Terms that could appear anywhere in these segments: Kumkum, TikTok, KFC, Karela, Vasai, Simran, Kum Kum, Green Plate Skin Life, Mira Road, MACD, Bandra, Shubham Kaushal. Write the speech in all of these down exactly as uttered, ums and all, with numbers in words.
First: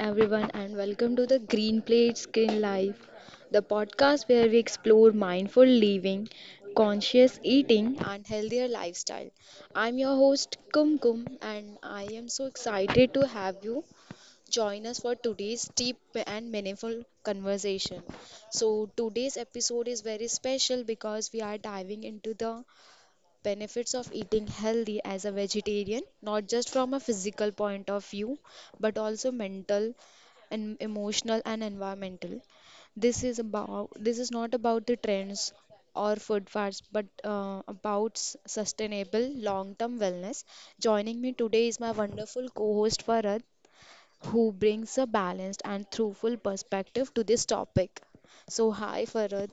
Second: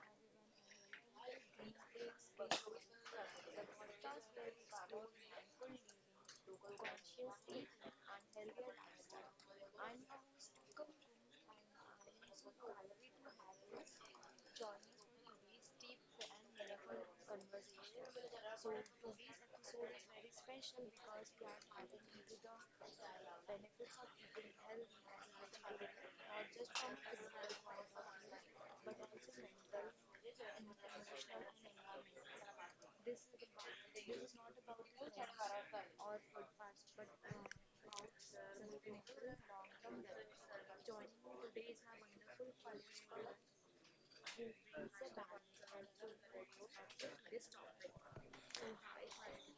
everyone, and welcome to the Green Plate Skin Life, the podcast where we explore mindful living, conscious eating, and healthier lifestyle. I'm your host Kum Kum, and I am so excited to have you join us for today's deep and meaningful conversation. So, today's episode is very special because we are diving into the benefits of eating healthy as a vegetarian, not just from a physical point of view, but also mental and emotional and environmental. This is about this is not about the trends or food fads, but uh, about s- sustainable long-term wellness. Joining me today is my wonderful co-host Farad, who brings a balanced and truthful perspective to this topic. So, hi Farad.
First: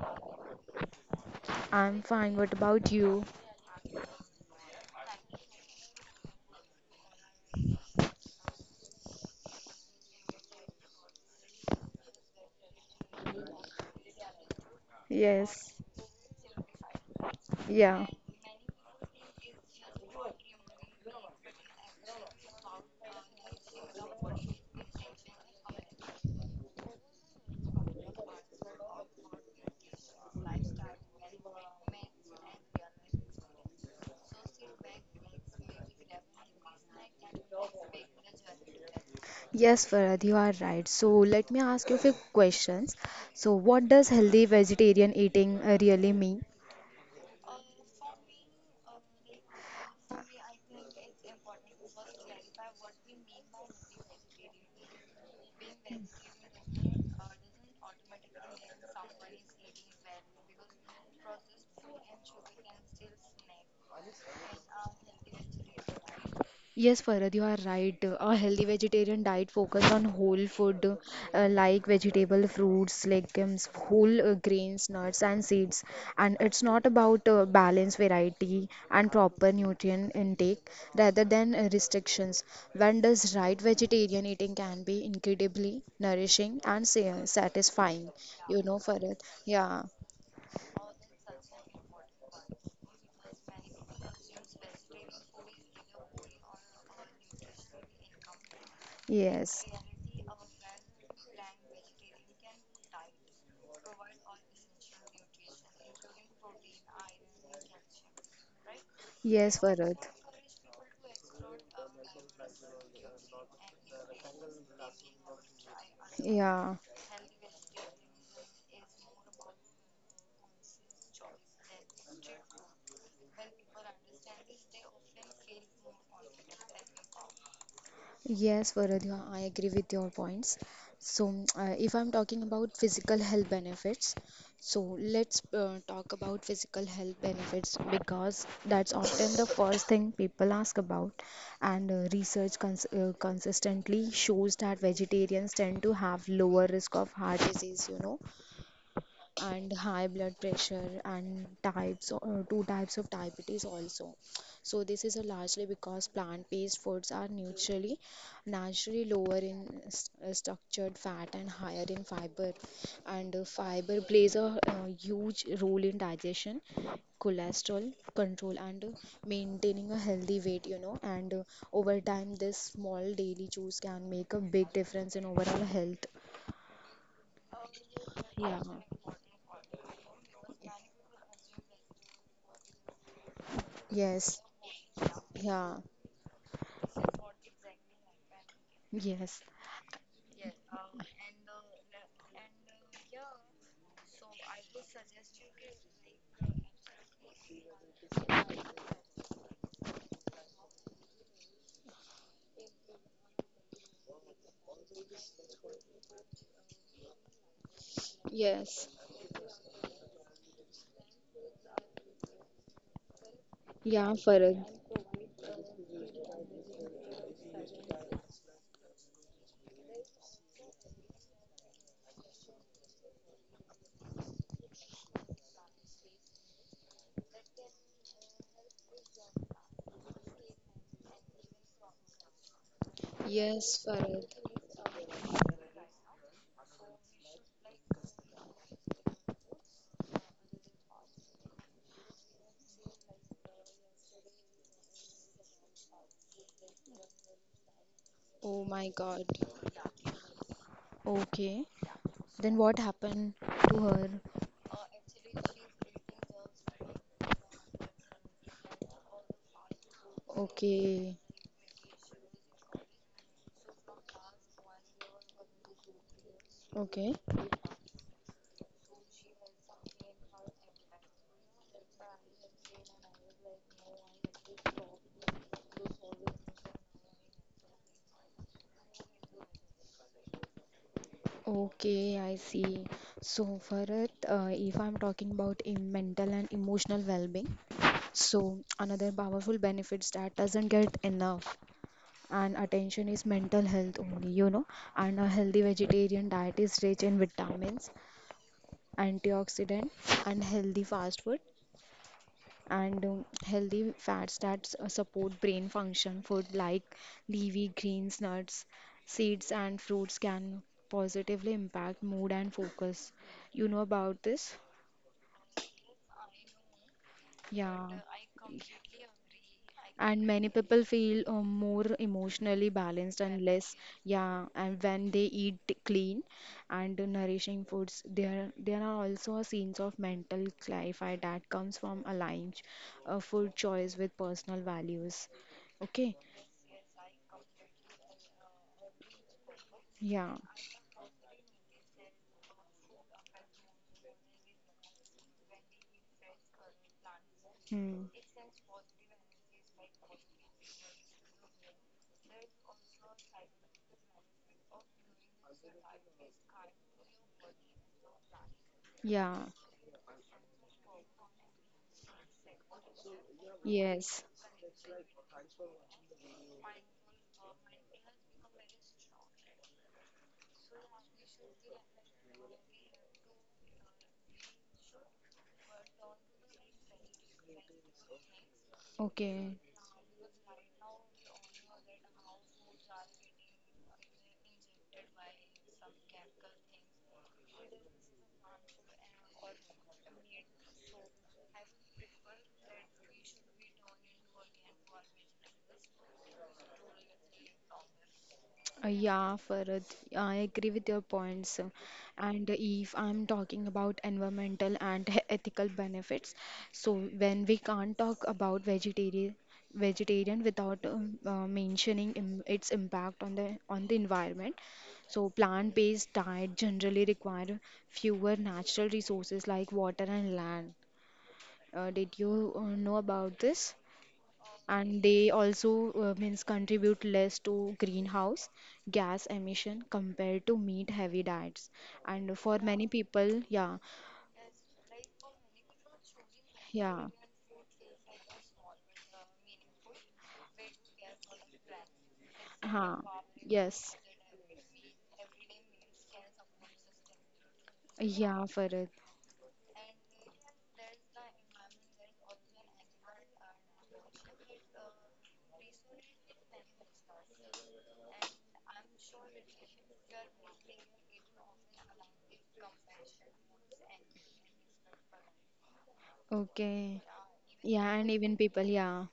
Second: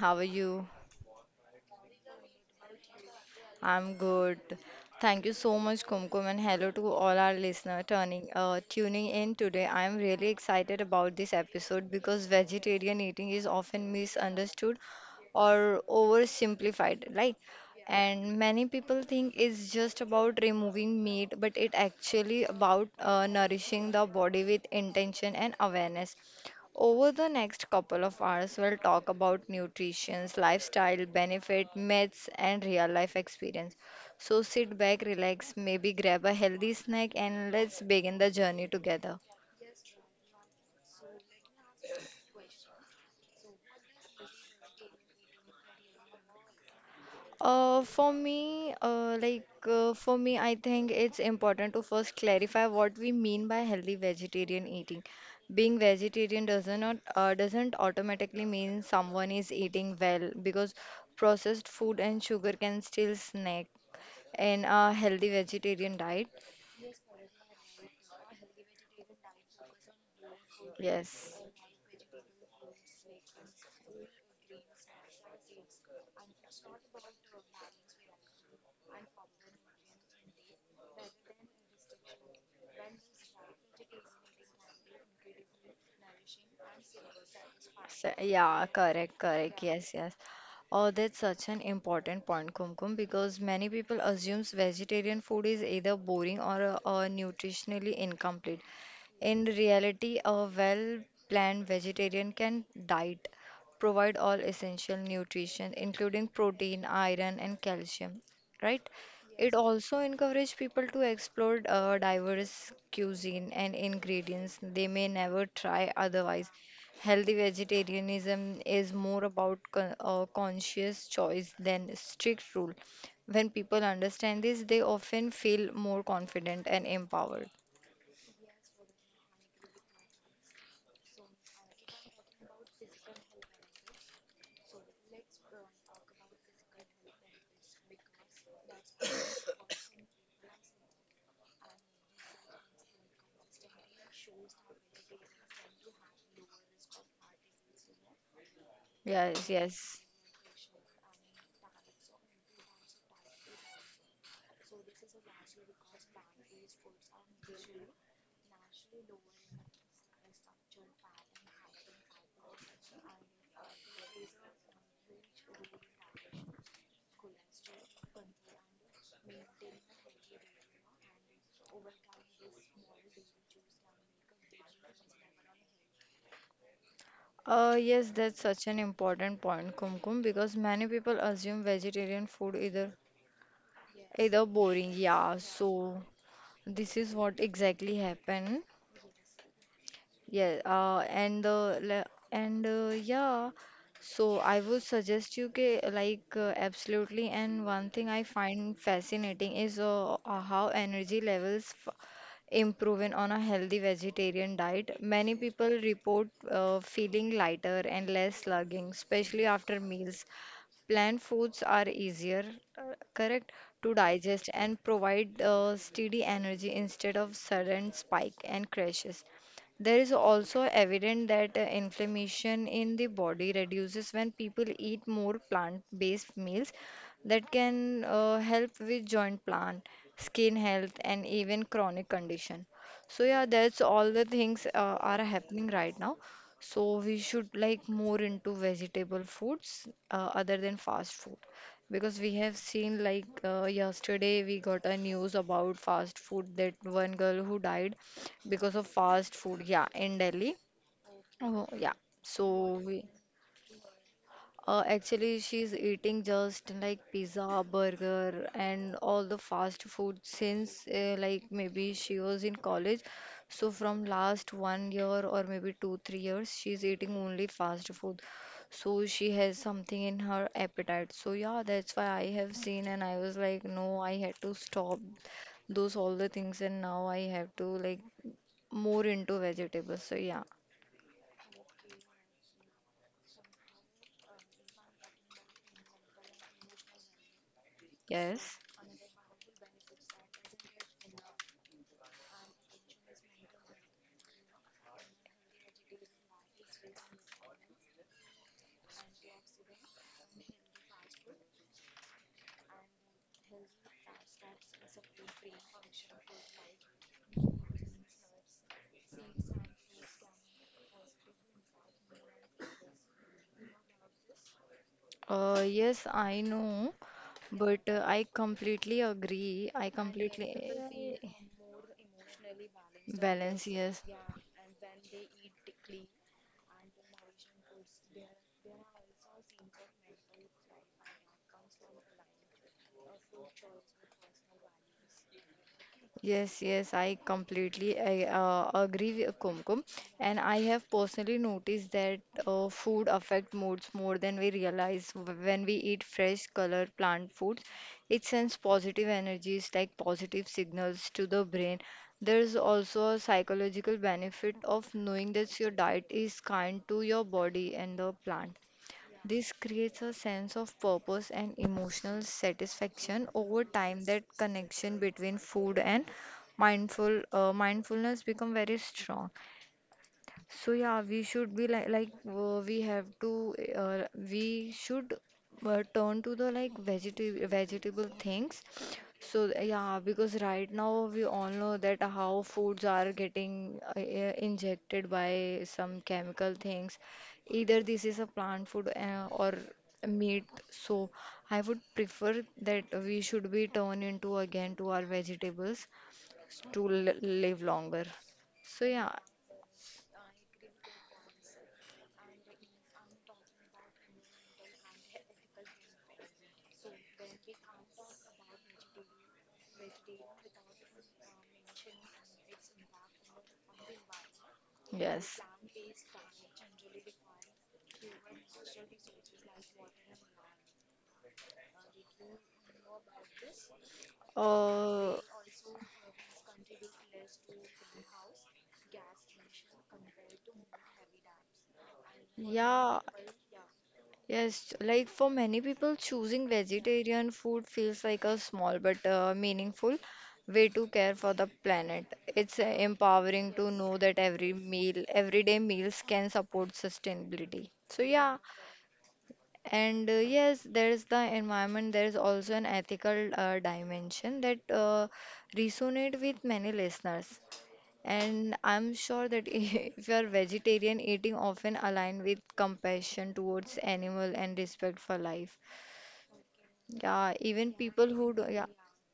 How are you? I'm fine. What about you? I'm good. Thank you so much, Kumkum, and hello to all our listeners turning uh, tuning in today. I'm really excited about this episode because vegetarian eating is often misunderstood Yes, or oversimplified, right? yeah. And many people think it's just about removing meat, but it actually about uh, nourishing the body with intention and awareness. Over the next couple of hours, we'll talk about nutrition, lifestyle, benefit, myths, and real life experience. So sit back, relax, maybe grab a healthy snack, and let's begin the journey together. Yes, Farad, you are right. So let me ask you a few questions. So what does healthy vegetarian eating uh, really mean? Uh, for me, uh, like uh, for me, I think it's important to first clarify what we mean by healthy vegetarian eating. Being vegetarian doesn't not, uh, doesn't automatically mean someone is eating well because processed food and sugar can still snack in a healthy vegetarian diet. Yes, Farad, you are right. A healthy vegetarian diet focuses on whole food Yes. uh, like vegetable, fruits, legumes, whole uh, grains, nuts, and seeds. And it's not about uh, balance, variety, and proper nutrient intake rather than uh, restrictions. When does right vegetarian eating can be incredibly nourishing and sa- satisfying. So, You yeah, know, Farad. correct, correct. Yeah. Yes, yes. Oh, that's such an important point, Kumkum, because many people assumes vegetarian food is either boring or uh, uh, nutritionally incomplete. In Yes. reality, a well planned vegetarian can diet provide all essential nutrition, including protein, iron, and calcium, right? It Yes, Farad. also encourages people to explore uh, diverse cuisine and ingredients they may never try otherwise. Yeah. Healthy vegetarianism is more about con- uh, conscious choice than strict rule. When people understand this, they often feel more confident and empowered. Yes, Varadhya, I agree with your points. So, mm, uh, if I'm talking about physical health benefits, so let's uh, talk about physical health benefits because that's often the first thing people ask about. And uh, research cons uh, consistently shows that vegetarians tend to have lower risk of heart disease, you know, Yes, and yes. high blood pressure and types or two types of diabetes also, so this is a largely because plant-based foods are naturally naturally lower in s- uh, structured fat and higher in fiber, and uh, fiber plays a uh, huge role in digestion, cholesterol control, and uh, maintaining a healthy weight, you know. And uh, over time this small daily choice can make a big difference in overall health. Uh, yes, that's Yeah. such an important point, Kumkum, because many people assume vegetarian food either Yes. either boring, yeah. Yeah. So this is what exactly happened. Yes. Yeah, uh, and uh, le- and uh, yeah, so I would suggest you ke, like, uh, absolutely. And one thing I find fascinating is uh, uh, how energy levels f improving on a healthy vegetarian diet. Many people report uh, feeling lighter and less Yes. slugging, especially after meals. Plant foods are easier, uh, correct, to Yeah, digest Farad. and provide uh, steady energy instead of sudden spike and crashes. There is also evident that uh, inflammation in the body reduces when people eat more plant-based meals that can uh, help with joint plant, skin health, and even chronic condition. So yeah, that's Yes, all Farad. the things uh, are happening right now. So we should like more into vegetable foods uh, other than fast food because we have seen like uh, yesterday we got a news about fast food that one girl who died Oh because of my God. fast food, yeah, in Delhi. Okay. Oh, yeah, Then what so we happened to her? uh, actually, she's eating just like pizza, burger, and all the fast food since uh, Okay. like maybe she was in college. So from last one year or maybe two, three years, she's eating Okay. only fast food. So she has something in her appetite. So yeah, that's why I have seen and I was like, no, I had to stop those all the things and now I have to like more into vegetables. So yeah, Okay, I see. So, Farhat, uh, if I'm talking about in mental and emotional well-being, yes. so another powerful benefits that doesn't get enough and attention is mental health only, you know. And a healthy vegetarian diet is rich in vitamins, antioxidant, and healthy fast food and um, healthy fats that s- uh, support brain function. Food like leafy greens, nuts, seeds, and fruits can positively impact mood and focus. You know about this? Uh, yes, I know. But Yeah. uh, I completely agree. I like And many completely people feel uh, more emotionally balanced and balance, less, yes. Yeah. yeah, and when they eat clean and nourishing foods, there there are also a sense of mental clarify that comes from aligning a food choice with personal values. Okay, Yes, yes, I completely I, uh, agree with Kumkum, yeah, and I have personally noticed that uh, food affect moods more than we realize. W- When we eat fresh, color, plant foods, hmm. it sends positive energies like positive signals to the brain. There's also a psychological benefit of knowing that your diet is kind to your body and the plant. Yeah, This creates a sense of purpose and emotional satisfaction over time. That yes. connection between food and mindful uh, mindfulness become very strong. So yeah, we should be like like uh, we have to uh, we should uh, turn to the like vegetable vegetable things. So Okay, yeah, because right now we all know that how foods are getting uh, uh, injected by some chemical things. Either this is a plant food uh, or meat. So I would prefer that we should be turned into again to our vegetables to l live longer. So uh, yeah, yeah, Farad, I agree with your points. uh, And if I'm talking about environmental and he- ethical benefits, so when we can't talk about vegetarian vegetarian without um, uh, mentioning im its impact on the on the environment. So yes. plant-based diet generally require fewer natural resources like water and land. Uh, did you uh, know about this? And Uh, they also uh, means contribute less to greenhouse gas emission compared to meat heavy diets and for many yeah, people. Yeah. yes. Like for many people, choosing Yeah. vegetarian food feels like a small but uh, meaningful way to care for the planet. It's uh, Huh. empowering to Yes. know that every meal, everyday meals can support sustainability. So yeah, Yeah, Farad. and uh, yes, there's the environment. There's also an ethical uh, dimension that uh, resonate with many listeners. And I'm sure that if you're vegetarian, eating often align with compassion towards animal and respect for life. Okay. Yeah, even Yeah, people and who even do, people, yeah, yeah,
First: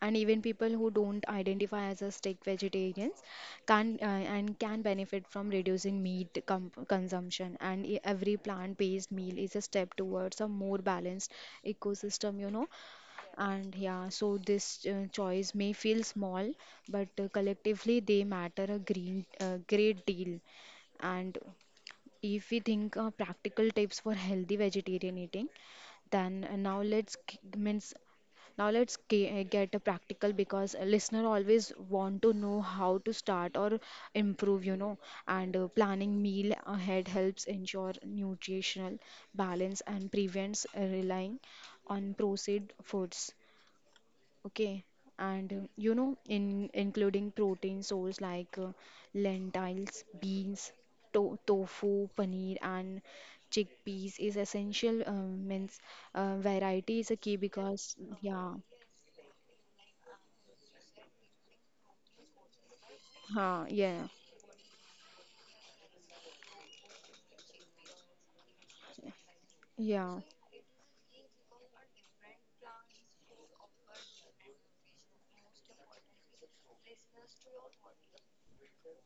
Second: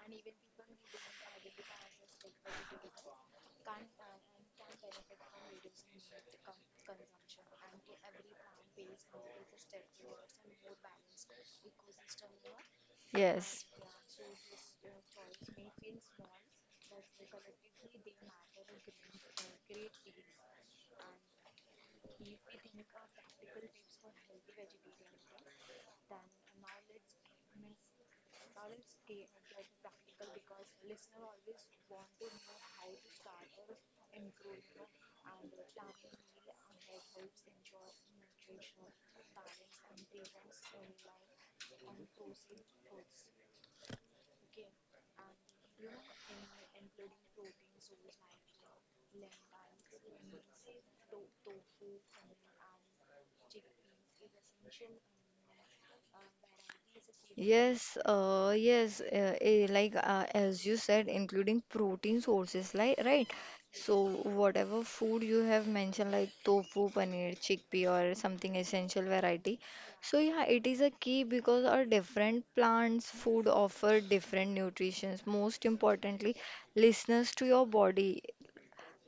and even people who don't identify as a strict vegetarians can uh, and can benefit from reducing meat com consumption. And e- every plant-based meal is a step towards a more balanced ecosystem, you know. yes. And yeah, so this uh, choice may feel small, but uh, collectively they matter a green uh, great deal. And if we think uh, practical tips for healthy vegetarian eating, then uh, now let's g- means now let's ge- get a practical because a listener always want to know how to start or improve, you know. And uh, planning meal ahead helps ensure nutritional balance and prevents uh, relying on processed foods. Okay, and uh, you know, in including protein source like uh, lentils, beans, to- tofu, paneer, and chickpeas is essential. Um, means uh, variety is a key because Yes, yeah. uh, yes, uh, eh, like uh, as you said, including protein sources, like right. Huh, So yeah, whatever food you have mentioned, like tofu, paneer, chickpea, or something essential variety. So yeah. yeah, it is a key because our different plants' food offer different nutritions. Most importantly, listeners to your body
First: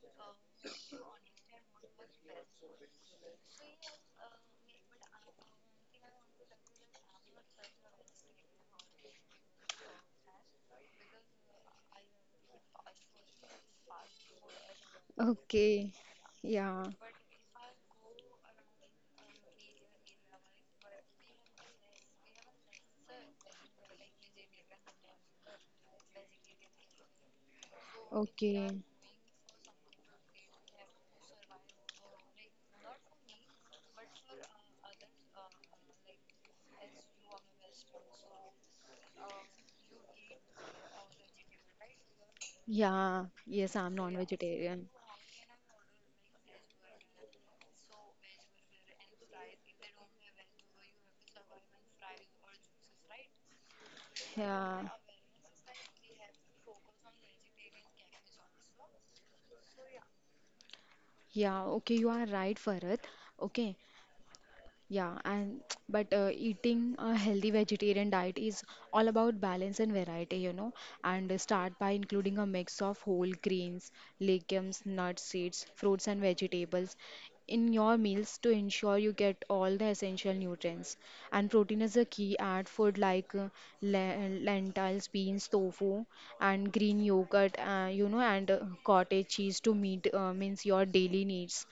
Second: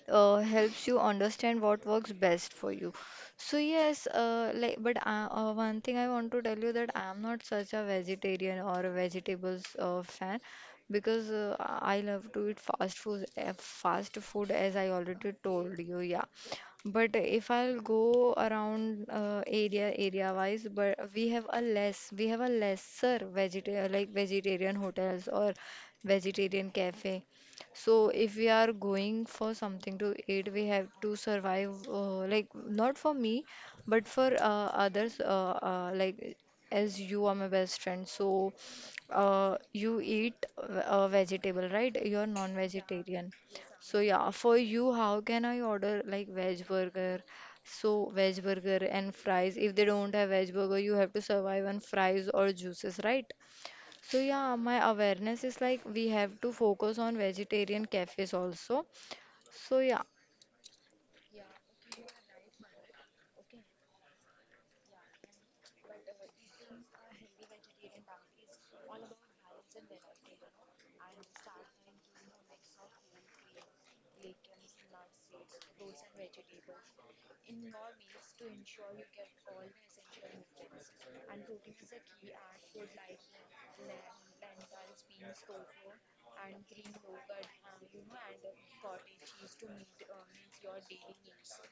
uh, helps you understand what works best for you. So yes, uh, like but uh, uh, one thing I want to tell you that I'm not such a vegetarian or a vegetables uh, fan because uh, I love to eat fast food, uh, fast food as I already told Okay, you. Yeah, yeah, but if I'll go around uh, area area wise, but we have a less we have a lesser vegetarian like vegetarian hotels or vegetarian cafe. So if we are okay. going for something to eat, we have to survive uh, like not for me, but for uh, others uh, uh, like as you are my best friend. So uh, you eat uh, a vegetable, right? You're Yeah, non-vegetarian. yes, I'm So yeah, for non-vegetarian. you, how can I order like veg burger? So veg burger and fries. If they don't have veg burger, you have to survive on fries or juices, right? So yeah, my Yeah, awareness is like we have to focus on vegetarian cafes also. So yeah, yeah, okay, you are right, Farhat. Okay. Yeah, and but uh, eating a healthy vegetarian diet is all about balance and variety, you know. And uh, start by including a mix of whole grains, legumes, nuts, seeds, fruits, and vegetables in your meals to ensure you get all the essential nutrients. And protein is a key. Add food like uh, le- lentils, beans, tofu, and green yogurt, uh, you know, and uh, cottage cheese to meet uh, means your daily needs.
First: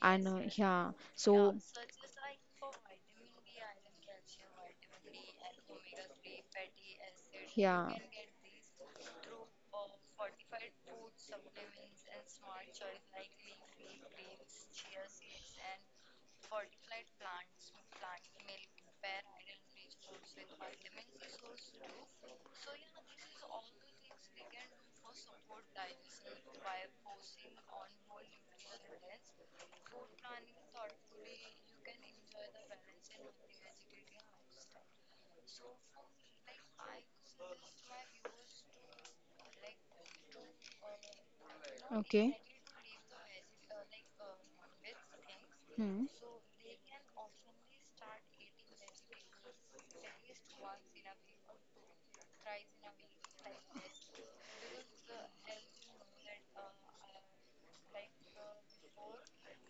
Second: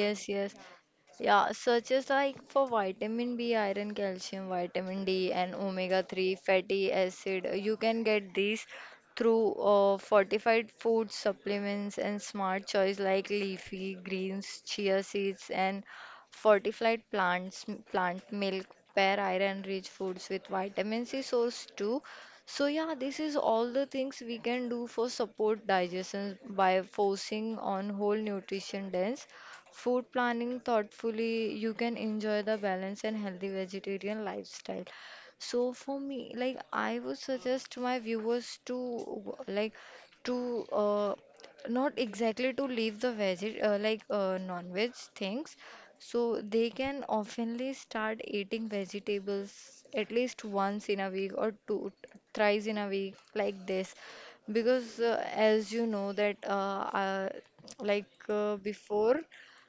And uh, yes. yeah, Yeah, so such as like for vitamin B, iron, calcium, vitamin D, and omega three fatty acid. You yeah, can get these through uh, fortified food supplements and smart choice like leafy greens, chia seeds, and fortified plants, plant milk. Pair iron-rich foods with vitamin C source too. So yeah, this is all the things we can do for support digestion by focusing on whole nutrition dense food. Planning thoughtfully, you can enjoy the balanced and healthy vegetarian lifestyle. So for me, like I would suggest my viewers to like to uh, not okay. exactly to leave the veg uh, like uh, non-veg things. Hmm. So they can oftenly start eating vegetables at least once in a week or two thrice in a week like this because uh, as you know that uh, uh, like uh, before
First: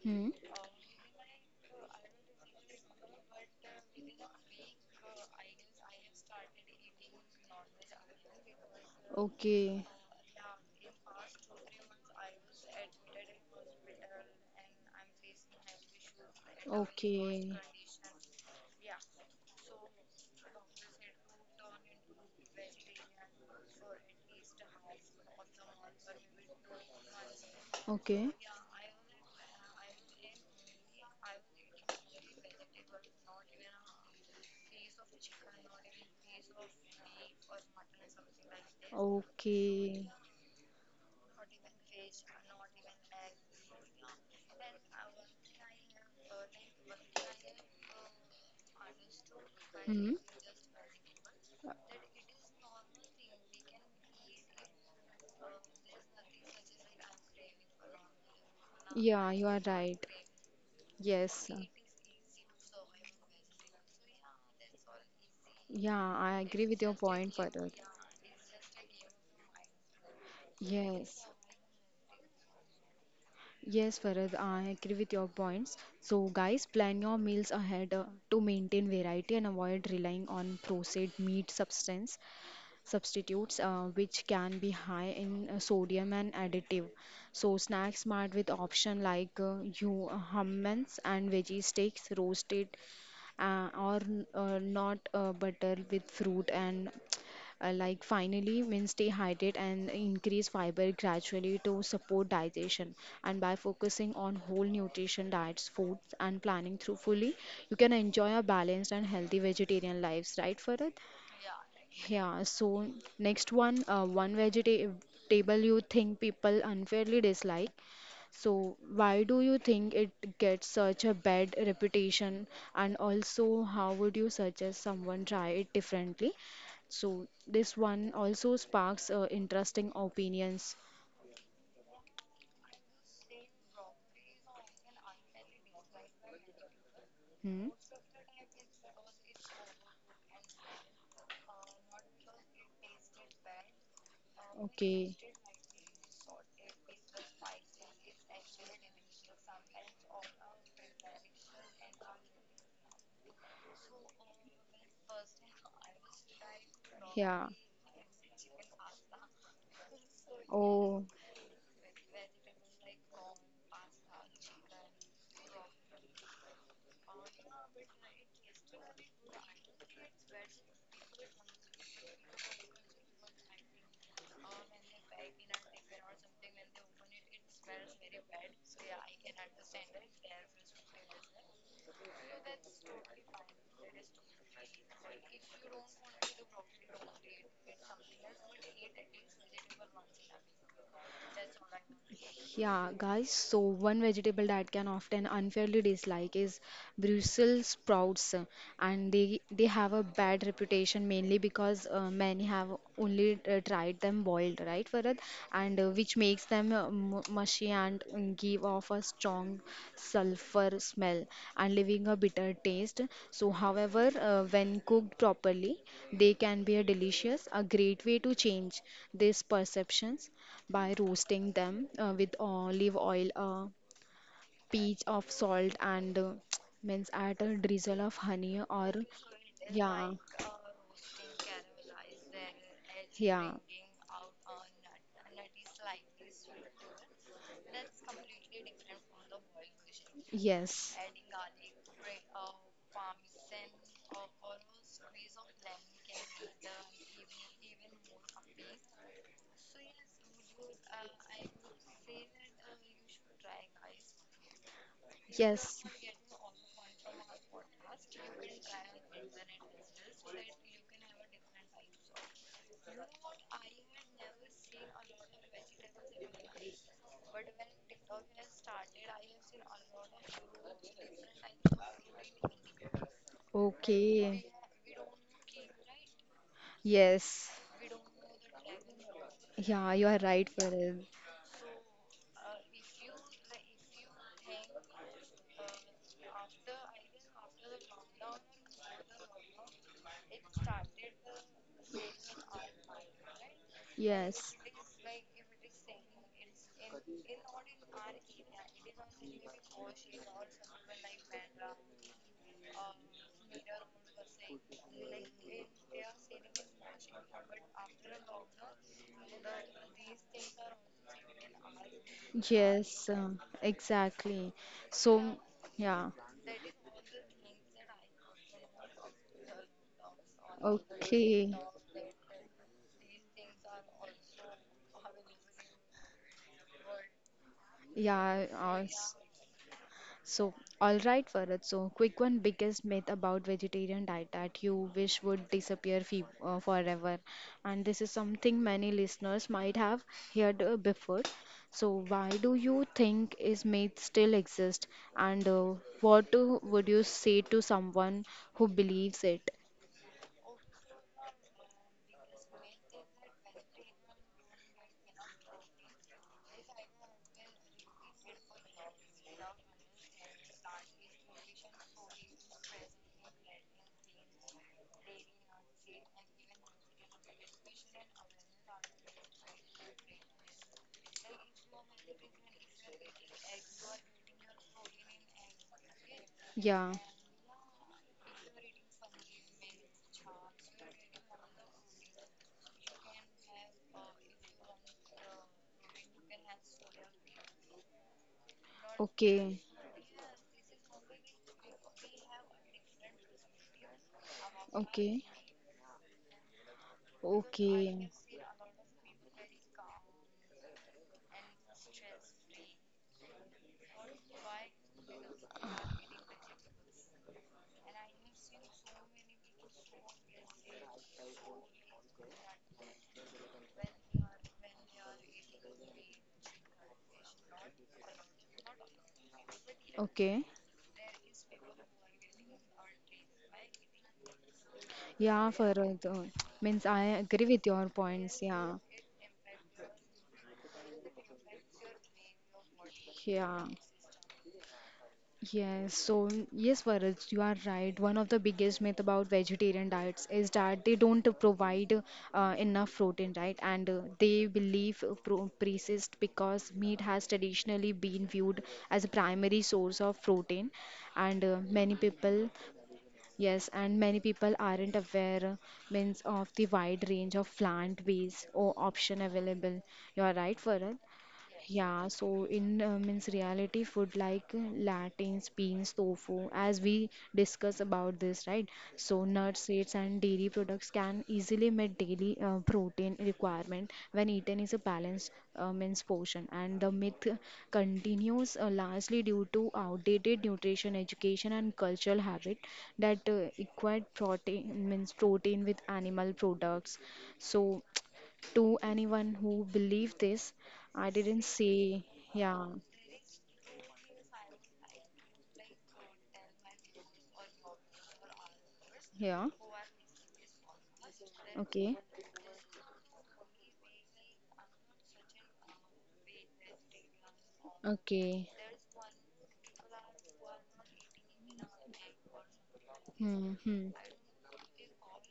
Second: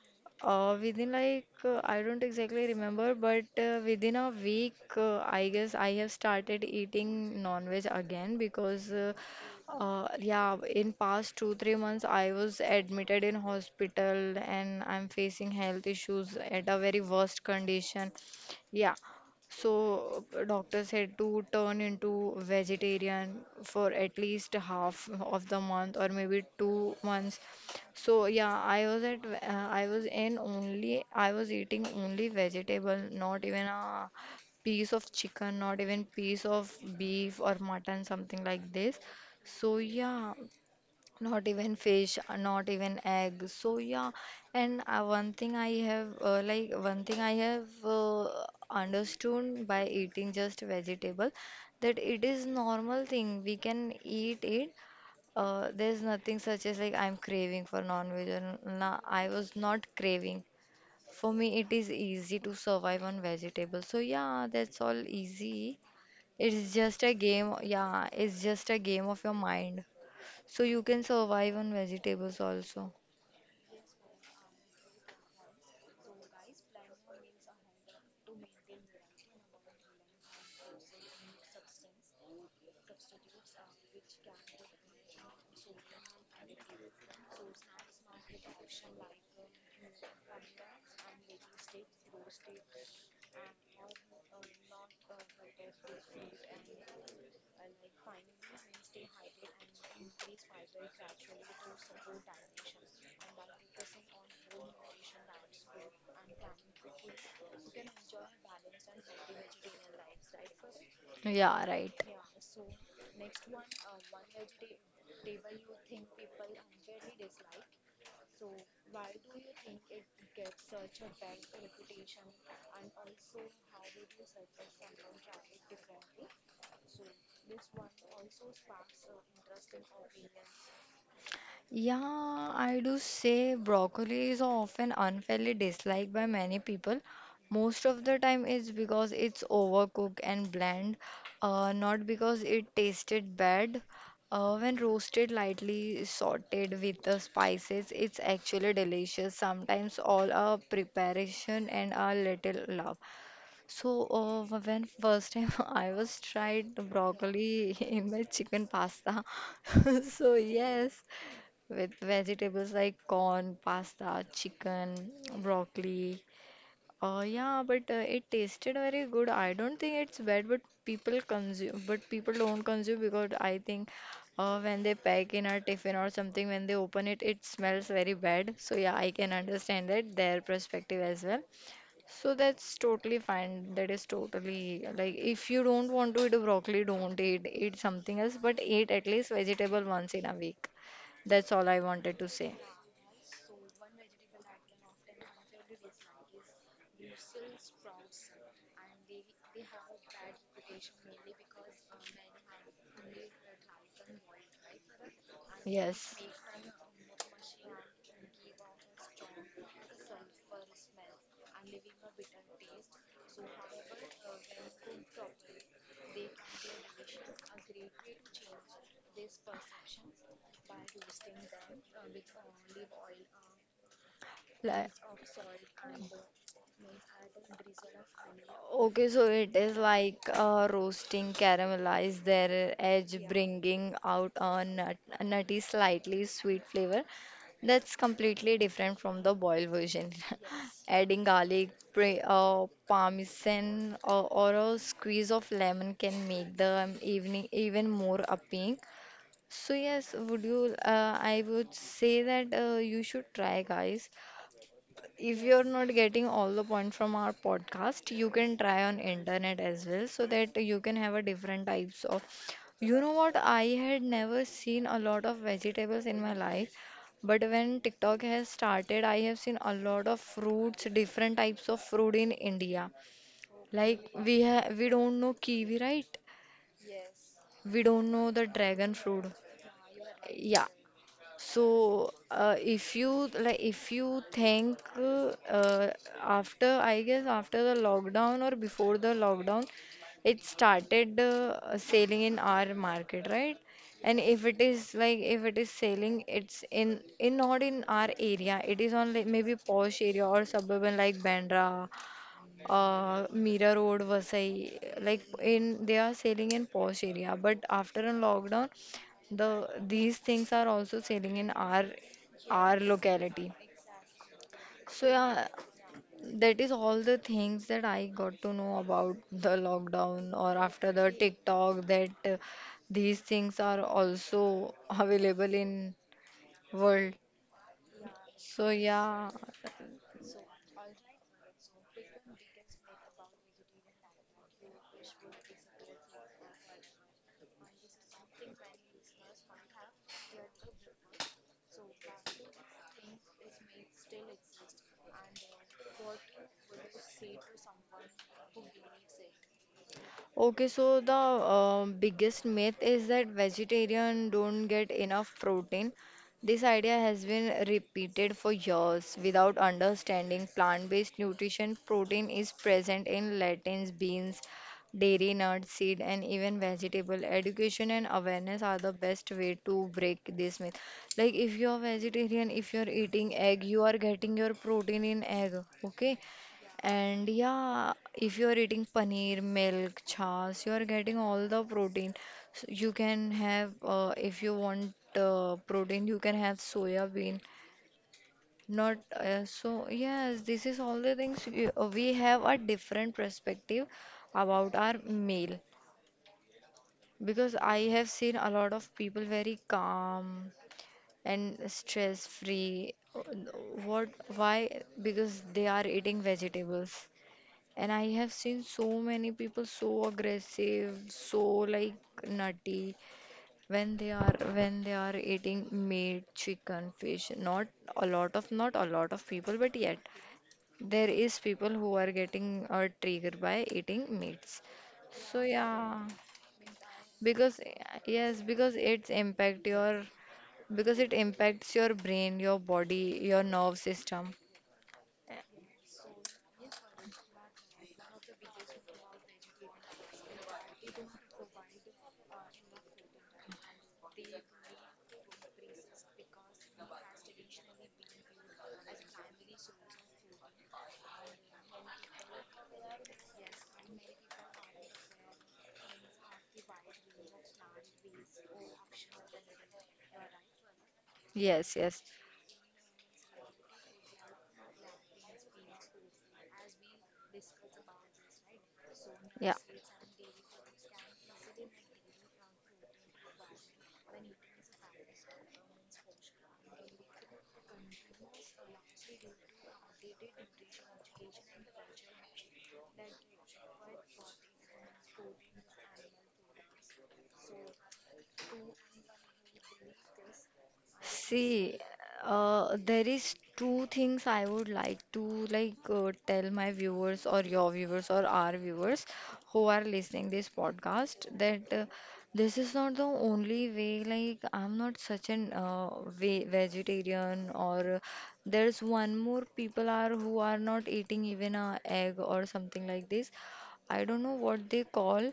Hmm. uh, within like uh, I don't exactly remember, but uh, within a week, uh, I guess I have started eating non-veg again because, uh, Okay. uh, yeah, in past two three months I was admitted in hospital and I'm facing health issues at a very worst Okay. Okay. condition. Yeah, so uh, doctor said to turn into vegetarian for at least half of the month or maybe two months. So Okay. yeah, I was at ve- uh, I was in only I was eating only vegetable, not even a piece of chicken, not even piece of beef or mutton, something like this. So yeah, not even fish, uh, not even egg. So yeah, and uh, one thing I have uh, like one thing I have uh, understood by Hmm. eating just vegetable that it is normal thing. We can eat it, uh, there's nothing such as like I'm craving for non-veg or n- nah, I Yeah, you was are not right. craving. For Yes. me, it is easy to survive on vegetables. So yeah, that's all easy. Yeah, I agree It's with your just a point, game. Parul. Yeah, it's just a game of your mind. So you can Yes. survive on vegetables also. Yes, Farad, I agree with your points. So, guys, plan your meals ahead uh, to maintain variety and avoid relying on processed meat substance substitutes, uh, which can be high in uh, sodium and additive. So, snack smart with option like uh, you uh, hummus and veggie steaks roasted uh, or uh, not uh, butter with fruit and uh, like finally means stay hydrated and increase fiber gradually to support digestion, and by focusing on whole nutrition diets foods and planning through fully, you can enjoy a balanced and healthy vegetarian lives, right Farad? Yeah, right. Yeah, so next one, uh, one vegetable you think people unfairly dislike, so why do you think it gets such a bad reputation? And also, how would you suggest someone try it differently? So, this one also sparks uh, interesting opinions. Yeah, I do say broccoli is often unfairly disliked by many people. Hmm? Most of the time, it's because it's overcooked and bland, uh, not because it tasted bad. Uh, when Okay. roasted lightly, sautéed with the spices, it's actually delicious. Sometimes all a preparation and a little love. So, uh, when first time I was tried Yeah. broccoli in my chicken pasta, so yes, Oh. with vegetables like corn, pasta, chicken, broccoli. Uh, yeah, but uh, it tasted very good. I don't think it's bad, but people consume, but people don't consume because I think uh, when they pack in a tiffin or something, when they open it, it smells very bad. So yeah, I can understand that their perspective as well. So that's totally fine. That is totally like if you don't want to eat a broccoli, don't eat eat something else, but eat at least vegetable once in a week. That's all I wanted to say. Yeah, guys, so one vegetable that can often unfairly dislike is Brussels sprouts, uh, and they they have a bad reputation mainly because uh, many have only uh, tried them boiled, right, Farad? And uh, Yes. which makes them uh, mu- mushy and mm, give off a strong sulfur smell and leaving a bitter taste. So, however, uh, when cooked properly, they can be a delicious, a great way to change these perceptions by roasting them uh, with olive oil, a Like, pinch of salt, Like, and uh, means add a drizzle of honey or Okay, so it is yeah, like uh, roasting, caramelize their edge, yeah, bringing out a nut, a nutty, slightly sweet flavor. That's completely different from the boiled version. yes, Adding garlic, pre, uh, parmesan, or, or a squeeze of lemon can make the evening even more appealing. So yes, would you? Uh, I would say that uh, you should try, guys, if you're yes. not getting all the point from our podcast, you can try on internet as well so that you can have a different types of. You know what, I had never seen a lot of vegetables in my life, but when TikTok has started I have seen a lot of fruits, different types of fruit in India. Like we Okay. ha- we don't know kiwi, right? Yes. We don't know the dragon fruit. Yeah, you are right, Yeah, Faril. so, uh, if you like, if you think uh, uh, after, I guess after the lockdown or before the lockdown, it started uh, selling in our market, right? And if Yes. it is like, if it is selling, it's in in not in our area. It is on like maybe posh area or suburban like Bandra, uh, Mira Road, Vasai. Like in they are selling in posh area, but after a lockdown, the these things are also selling in our our Yes, um, locality. exactly. So So, yeah, yeah. that is all the things that I got to know about the lockdown or after the Okay. TikTok that uh, these things are also available in world. Yeah. So Uh, s- yeah. So, all right, Farad. So, quick one biggest myth about vegetarian diet that you wish would disappear fe uh, forever. And this is something many listeners might have heard uh, before. So, why do you think is myth still exist? And uh, what uh, would you say to someone who believes it? Okay, so the uh, biggest myth is that vegetarian don't get enough protein. This idea has been repeated for years without understanding plant-based nutrition. Protein is present in lentils, beans, dairy, nuts, seed, and even vegetable. Education and awareness are the best way to break this myth. Like if you're vegetarian, if you're eating egg, you are getting your protein in egg. Okay, Yeah. and yeah, if you're eating paneer, milk, chas, you're getting all the protein. So you can have, uh, if you want uh, protein, you can have soya bean. Not uh, Okay. so, yes, this is all the things we, uh, we have a different perspective about our Okay. meal because I have Okay. seen a lot of people very calm and stress free. What, why? Because they are eating vegetables. And I have seen so many people so aggressive, so like nutty when they are when they are eating meat, chicken, fish. Not a lot of not a lot of people, but yet Okay. there is people who are getting uh, triggered by eating meats. So Yeah, Farad. yeah, uh, Means I agree because with your yes, points. because Yeah. it's impact your because it impacts your brain, your body, your Yeah. nerve system. Yes. So, yes, Farad, you are right. One of the biggest myth about vegetarian diets is that they don't provide uh, enough protein, right? And uh, they believe uh, pro persist because meat has traditionally been viewed as a primary source of protein, and uh, many people, yes, and many people aren't aware means of the wide range of plant-based or option available. You are right, Farah. Yes, yes, Yeah, so in uh, means reality food like lentils, beans, tofu, as we discuss about this, right? So yeah. nuts, seeds, and dairy products can easily meet daily uh, protein requirement when eaten is a balanced uh, means portion. And the myth continues uh, largely due to outdated nutrition education and cultural habit that uh, equate protein means protein with animal products. So to anyone who believe this. I didn't See, say, yeah, uh, there is two things I would like to like uh, tell my viewers or your viewers or our viewers yeah, who are listening this podcast that uh, okay, this is not the only way. Like I'm not such an uh, ve vegetarian or uh, okay, there's one more people are who are not eating even a egg or something like this. hmm, hmm, I don't know what they call.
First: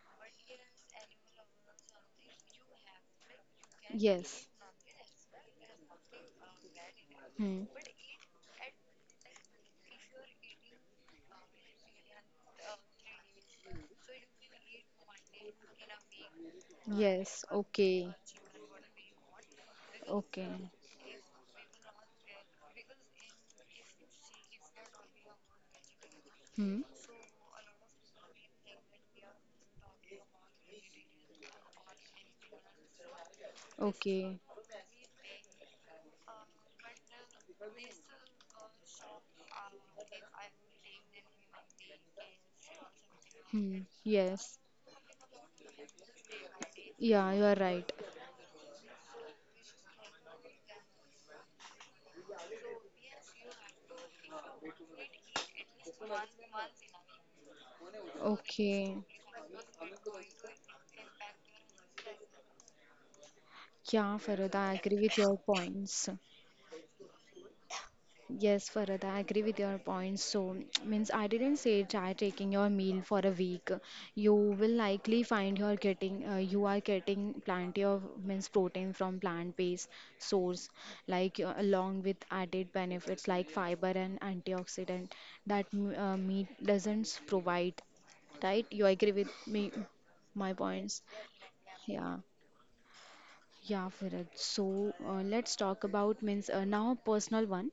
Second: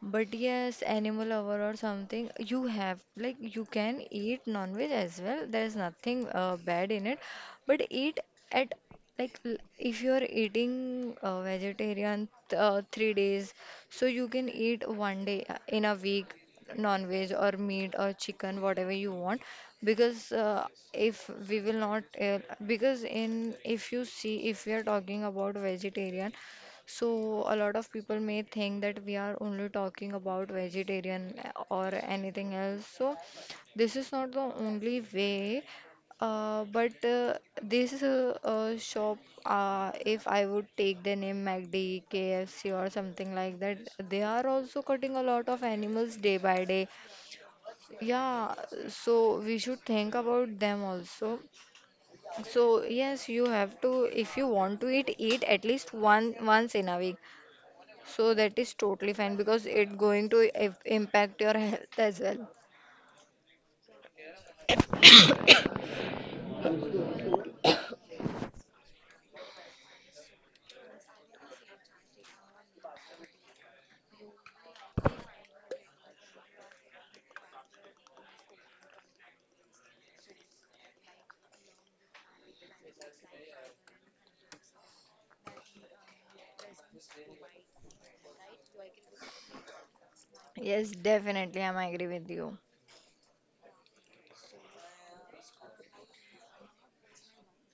But yes, animal lover or something, you have like you can eat yes, non-veg as well. There is nothing uh, bad in it, hmm, but eat at like l- if you are eating uh, vegetarian th- uh, three days, so you can eat one day uh, in a week non-veg yes, or meat okay, or chicken whatever you want because uh, okay, if we will not uh, because in if you see if we are talking about vegetarian, hmm, so a lot of people may think that we are only talking about vegetarian eh, or anything else. So this is not okay, the only way, uh, but uh, this is a shop. Uh, if I would take the name M A C D, K F C, or something like hmm, that, they are yes, also cutting a lot of animals day by day. yeah, you are right, Yeah, so we should think about them also. So yes, you have to, if you want to eat, eat at least one once in a week. So that is okay, totally fine because it going to if- impact your health as well. yeah, Farida, I agree with your points. Yes, Farada, I agree with your points. So, means I didn't say try taking your meal for a week. You will likely find you're getting uh, you are getting plenty of means protein from plant-based source, like uh, along with added benefits like fiber and antioxidant that m- uh, meat doesn't provide. Right? You agree with me, my Yes, points? definitely, I'm agree Yeah. with you. Yeah, Farad. So uh, let's talk about means uh, now personal one,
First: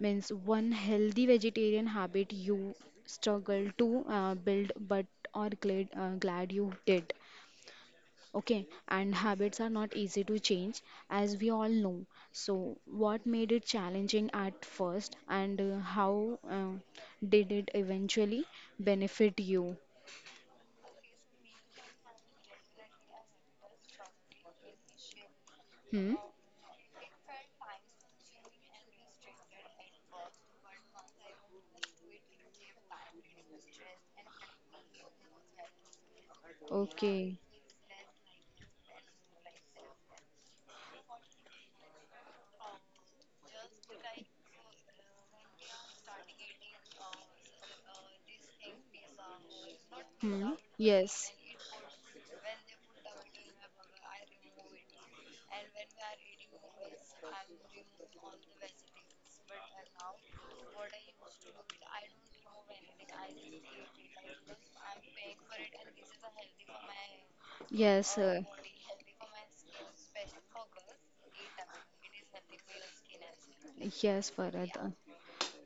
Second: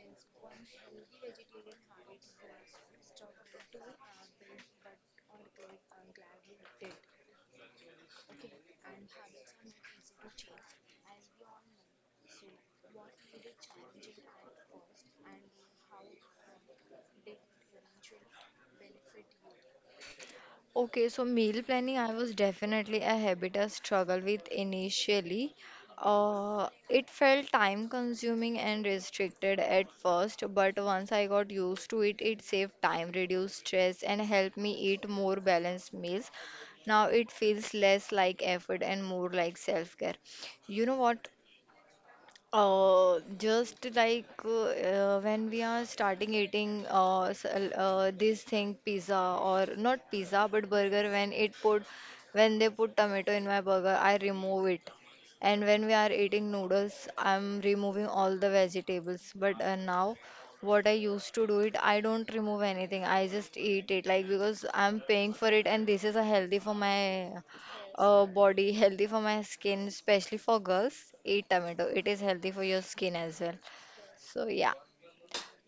means one healthy vegetarian habit you struggle to uh, build but are glad uh, glad you did. Okay, and habits are not easy to change as we all know. So what made it challenging at first and uh, how uh, did it eventually benefit you? Okay, so meal planning, I was definitely a habit I struggle with initially. Hmm. Uh, it felt time consuming and restricted at first, but once I got used to it, it saved time, reduced stress, and helped me eat more balanced meals. Now it Okay. feels less like effort and more like self care. You know what? Uh, just like uh, uh, When we are starting eating uh, s- uh, this thing pizza or not pizza Hmm. but burger when Yes. it put when they put tomato in my burger I remove it, and when we are eating noodles I'm removing all the vegetables, but uh, now what I used to do it, I don't remove anything, I just eat it like because I'm paying for it and this is a healthy for my Yes. uh, Uh, body, healthy for my skin, especially for girls. Eat tomato. It is healthy for your skin as well. yes, So yeah. Farad. uh,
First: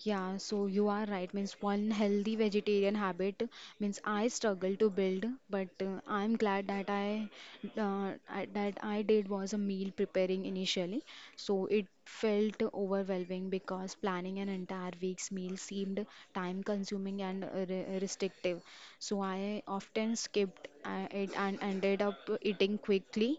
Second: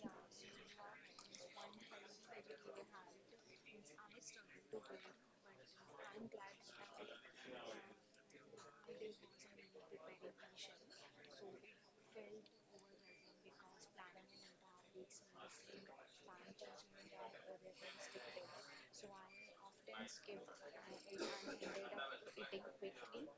Yeah, so you are right. Means one healthy vegetarian habit means I struggle to build, but uh, I'm glad that I, uh, I that I did was a meal preparing initially. So it felt overwhelming because planning an entire week's meal seemed time consuming and uh, re- restrictive. So I often skipped uh, it and ended up eating quickly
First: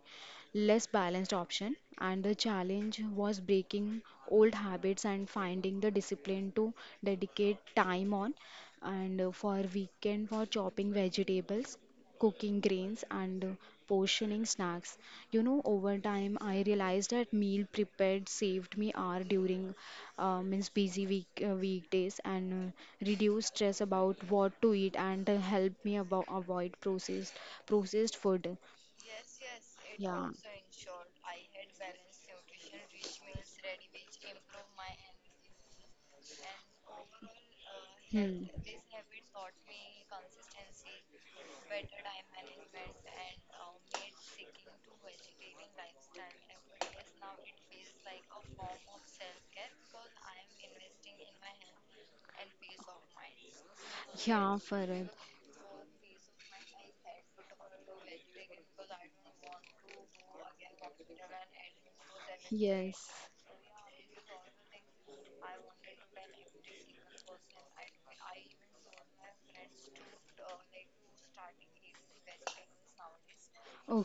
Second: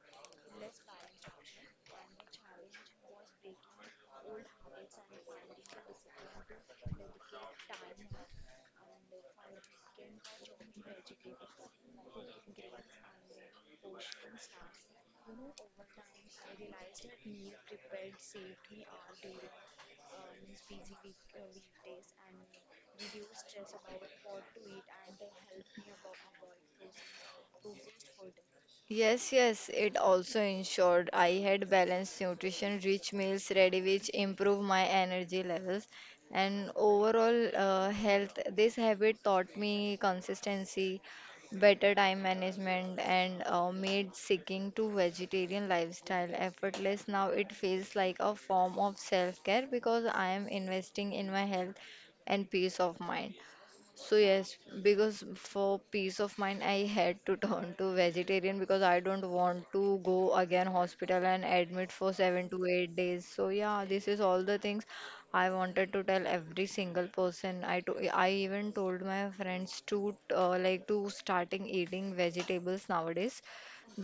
less balanced option. And the challenge was breaking old habits and finding the discipline to dedicate time on. And uh, for weekend, for chopping vegetables, cooking grains, and uh, portioning snacks. You know, over time, I realized that meal prepared saved me hour during uh, means busy week uh, weekdays and uh, reduce stress about what to eat and uh, help me about avoid processed processed food. Yes, yes, it also ensured I had balanced nutrition, rich meals ready, which improve my energy levels and overall uh, health. This habit taught me consistency, better time management and uh, made seeking to vegetarian lifestyle effortless. Now it feels like a form of self-care because I am investing in my health and peace of mind. So Yeah, yes, Farad. because for peace of mind, I had to turn to vegetarian because I don't want to go again hospital and admit for seven to eight Yes. days. So yeah, this is all the things I wanted to tell every single person. I to- I even told my friends to uh, like to starting eating vegetables nowadays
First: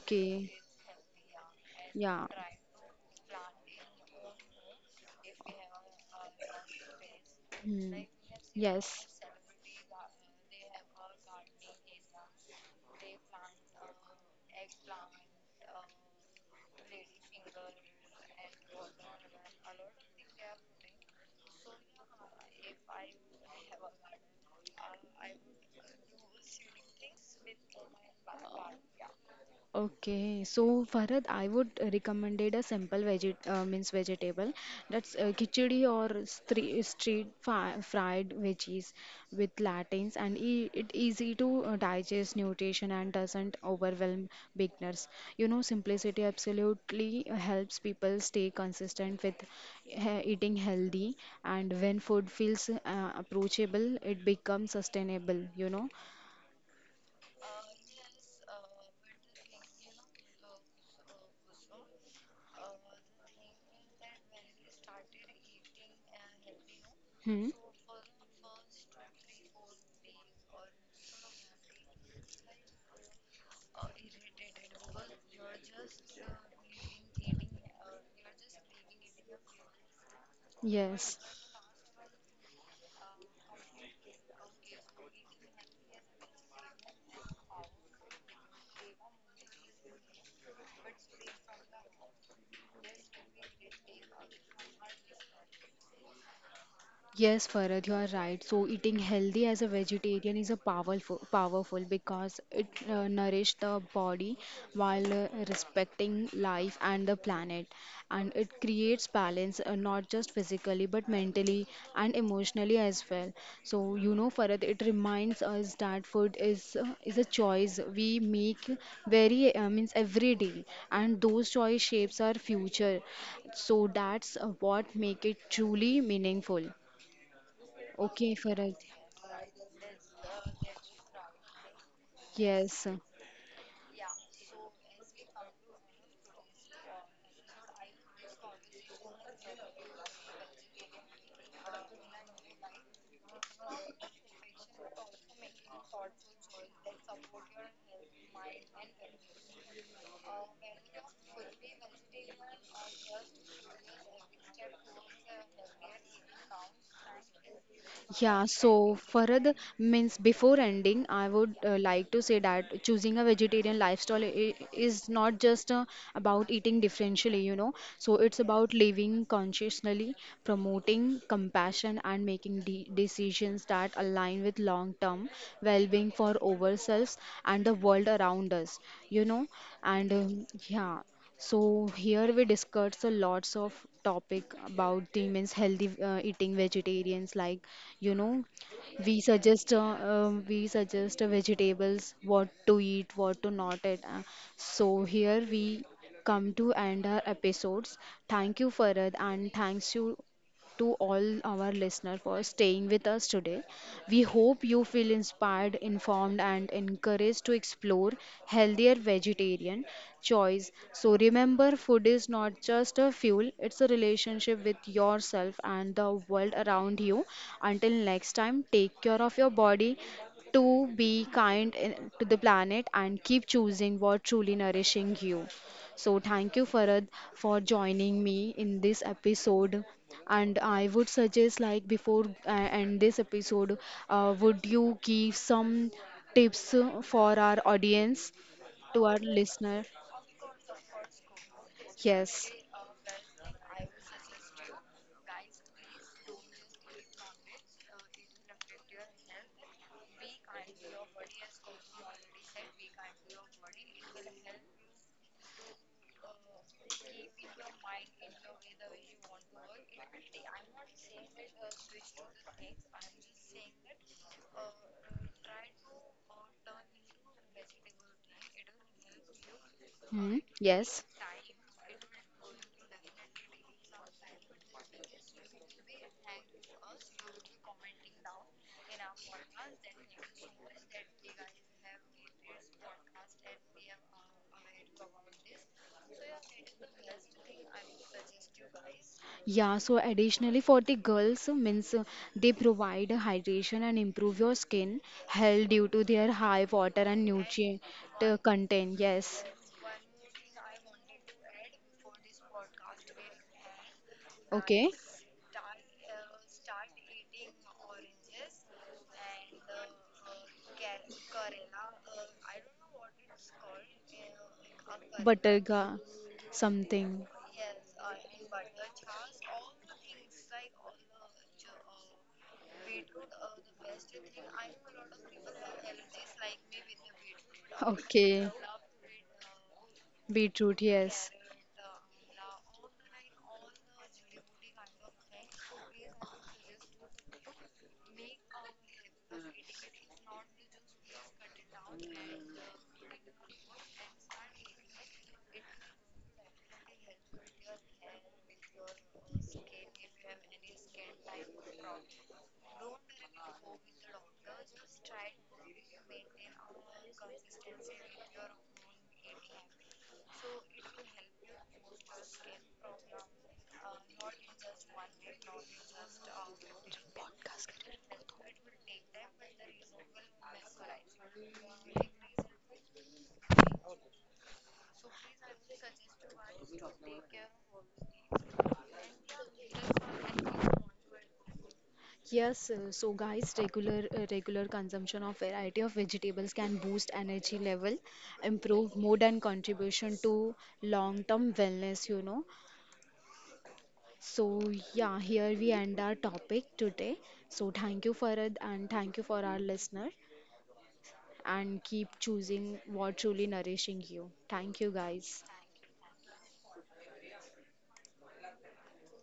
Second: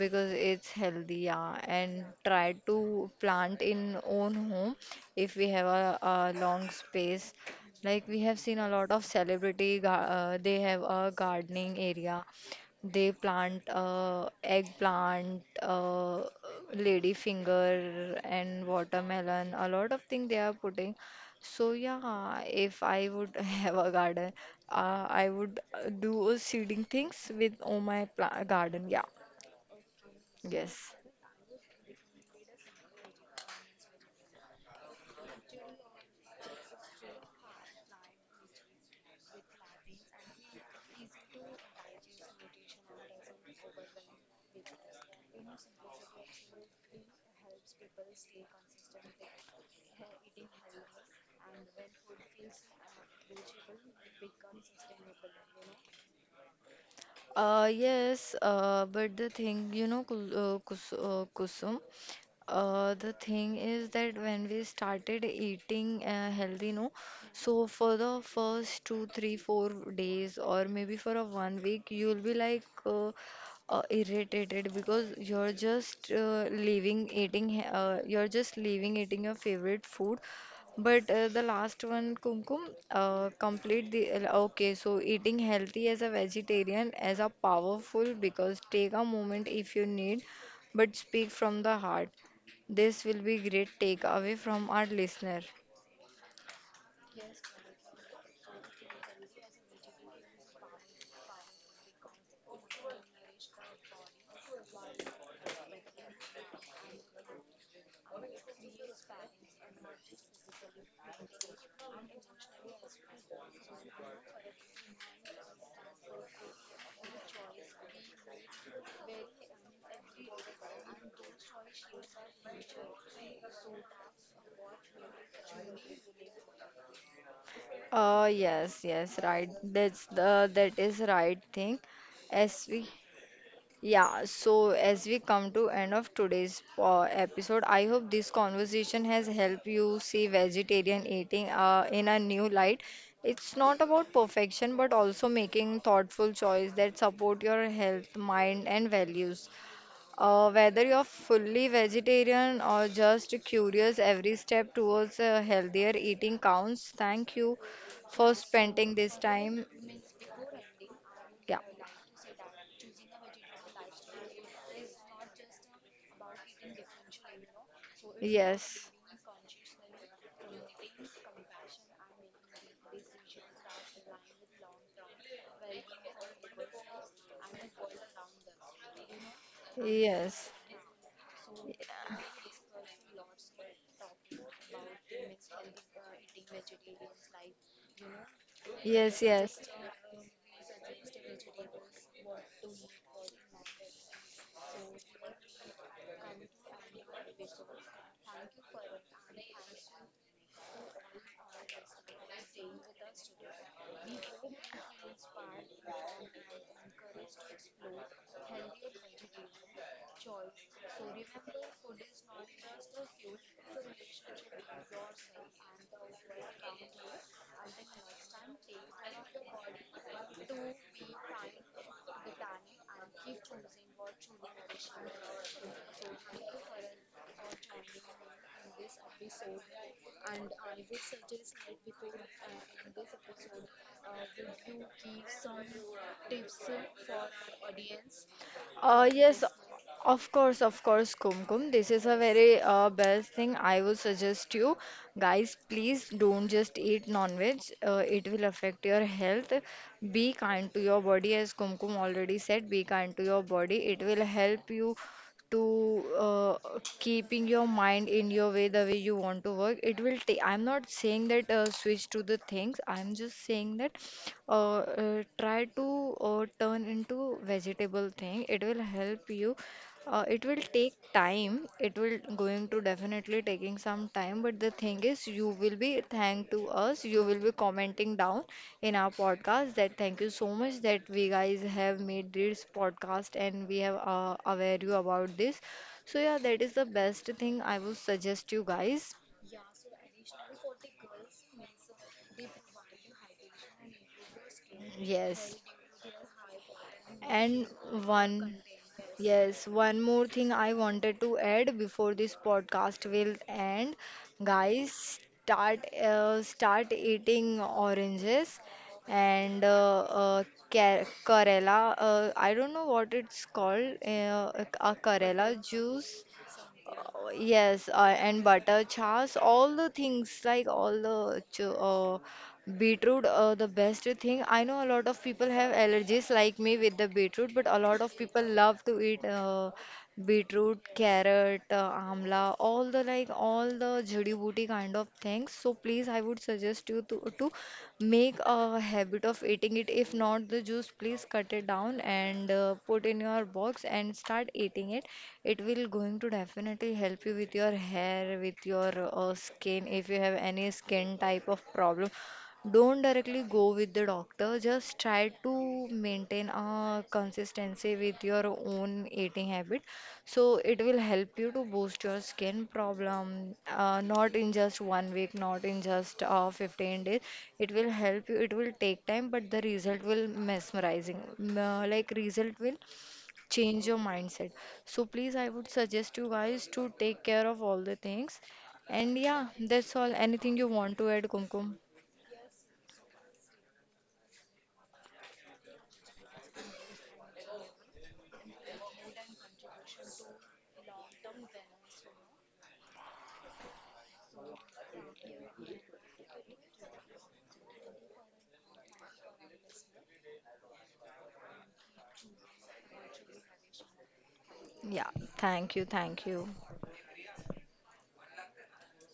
because it's healthy, yeah, and Yeah. try to plant in own home if we have a, a long space. Hmm. Like we have seen a lot of Yes. celebrity, gar- uh, they have a gardening area. They plant uh, eggplant, uh, ladyfinger, and watermelon. A lot of things they are putting. So yeah, if I would have a garden, uh, I would uh, do a seeding things with all my pla garden. Yeah, Okay, so yes. Farhad, I would recommended a simple veget uh, means vegetable that's uh, khichdi or stre street fi fried veggies with latins and e it easy to uh, digest nutrition and doesn't overwhelm beginners. You know, simplicity absolutely helps people stay consistent with he eating healthy, and when food feels uh, approachable, it becomes sustainable, you know. Uh, yes, uh, but the thing, you know, Kul- uh, Kus uh, Kusum, uh, the thing is that when we started eating uh, healthy, no, Hmm. so for the first two, three, four days, or maybe for a one week, you'll be like uh, uh, irritated because you're just uh, leaving eating, he- uh, you're just leaving eating your favorite food, but Yes. uh, the last one, Kumkum, uh, complete the. uh, Okay, so eating healthy as a vegetarian as a powerful because take a moment if you need, but speak from the heart. This will be great takeaway from our listener. Yes, Farad, you are right. So eating healthy as a vegetarian is a powerful, powerful because it uh, nourishes the body while uh, respecting life and the planet, and it creates balance uh, not just physically but mentally and emotionally as well. So you know, Farad, it reminds us that food is uh, is a choice we make very uh, means every day, and those choice shapes our future. So that's uh, what make it truly meaningful. Uh, Okay, Farad. Yes, yes, right. That's the that is right thing. As we Yes. Yeah, so as we come to end of today's uh, episode, I hope this conversation has helped you see vegetarian eating uh, in a new light. It's not about perfection, but also making thoughtful choice that support your health, mind, and values. Uh, whether you're fully vegetarian or just curious, every step towards a healthier eating counts. Thank you for Yeah, spending so this Farad time. means before ending, I would Yeah. uh, like to say that choosing a vegetarian lifestyle i- is not just uh, about eating differentially, you know. So it's about Yes. living consciously, promoting compassion, and making de decisions that align with long-term well-being for ourselves and the world around us, you know. And Yes. um, yeah. So here we discuss a lots of topic about the means healthy uh, eating vegetarians like you know we Yes, yes. suggest uh, um, we suggest uh, vegetables what to eat what to not eat. Uh, so here we come to end our episodes. Thank you Farad, and thanks you to all our listeners for staying with us today. We hope you feel inspired, informed, and encouraged to explore healthier vegetarian choice. So remember, food is not just a fuel, it's a relationship with yourself and the world around you. Until next time, take care of your body to be kind in- to the planet and keep choosing what truly nourishing you. So thank you Farad for joining me in this episode. And I would suggest like before I end this episode, uh, would you give some tips for our audience, to Uh, our Yes, listener? of course, of course, Kumkum. This is a Yes. very uh, best thing. I would suggest you guys, please don't just eat non-veg. Uh, it will affect your health. Be kind to your body, as Kumkum already said. Be kind to your body. It will help you to uh, keeping your mind in your way the way you want to work. It will take, I'm not saying that uh, switch to the things, I'm just saying that uh, uh, try to uh, turn into vegetable thing. It will help you, uh, Hmm. it will take Yes. time. It will going to definitely taking some time, but the thing is, you will be thank to us. You will be commenting down in our podcast that thank you so much that we guys have made this podcast and we have uh, aware you about this. So yeah, that is the best thing I would suggest you guys. Yeah, so additionally for the girls means uh, they provide hydration and improve your skin Yes. health due to their high water and And nutrient uh, one, content. Yes. yes, one more thing I wanted to add before this podcast will end. Okay. Guys, start uh, start eating oranges and uh, uh, ca- Karela. Uh, I don't know what it's called. Uh, a Karela Butterga juice, something. uh, yes, uh, and butter chas, all the things like all the ch uh, beetroot, uh, the best thing. I know a lot of people have allergies like me with the beetroot, but a lot of people Okay. love to eat uh, beetroot, Beetroot, yes. carrot, uh, amla, all the like all the jhadi booty kind of things. So please, I would suggest you to to make a habit of eating it. If not the juice, please cut it down and uh, put in your box and start eating it. It will going to definitely help you with your hair, with your uh, skin. If you have any skin type of problem, don't directly go with the doctor, just try to maintain a consistency with your own eating habit. So it will help you to boost your skin problem, uh, not in just one week, not in just uh, fifteen days. It will help you, it will take time, but the result will mesmerizing. M- uh, Like result will change your mindset. So please, I would suggest you guys to take care of all the things. And yeah, that's all. Anything you want to add, Kumkum? Yes, uh, so guys, regular uh, regular consumption of variety of vegetables can boost energy level, improve mood and contribution to long-term wellness, you know. So yeah, here we end our topic today. So thank you Farad and thank you for our listener and keep choosing what truly nourishing you. Thank you Yeah, guys. thank you, thank you.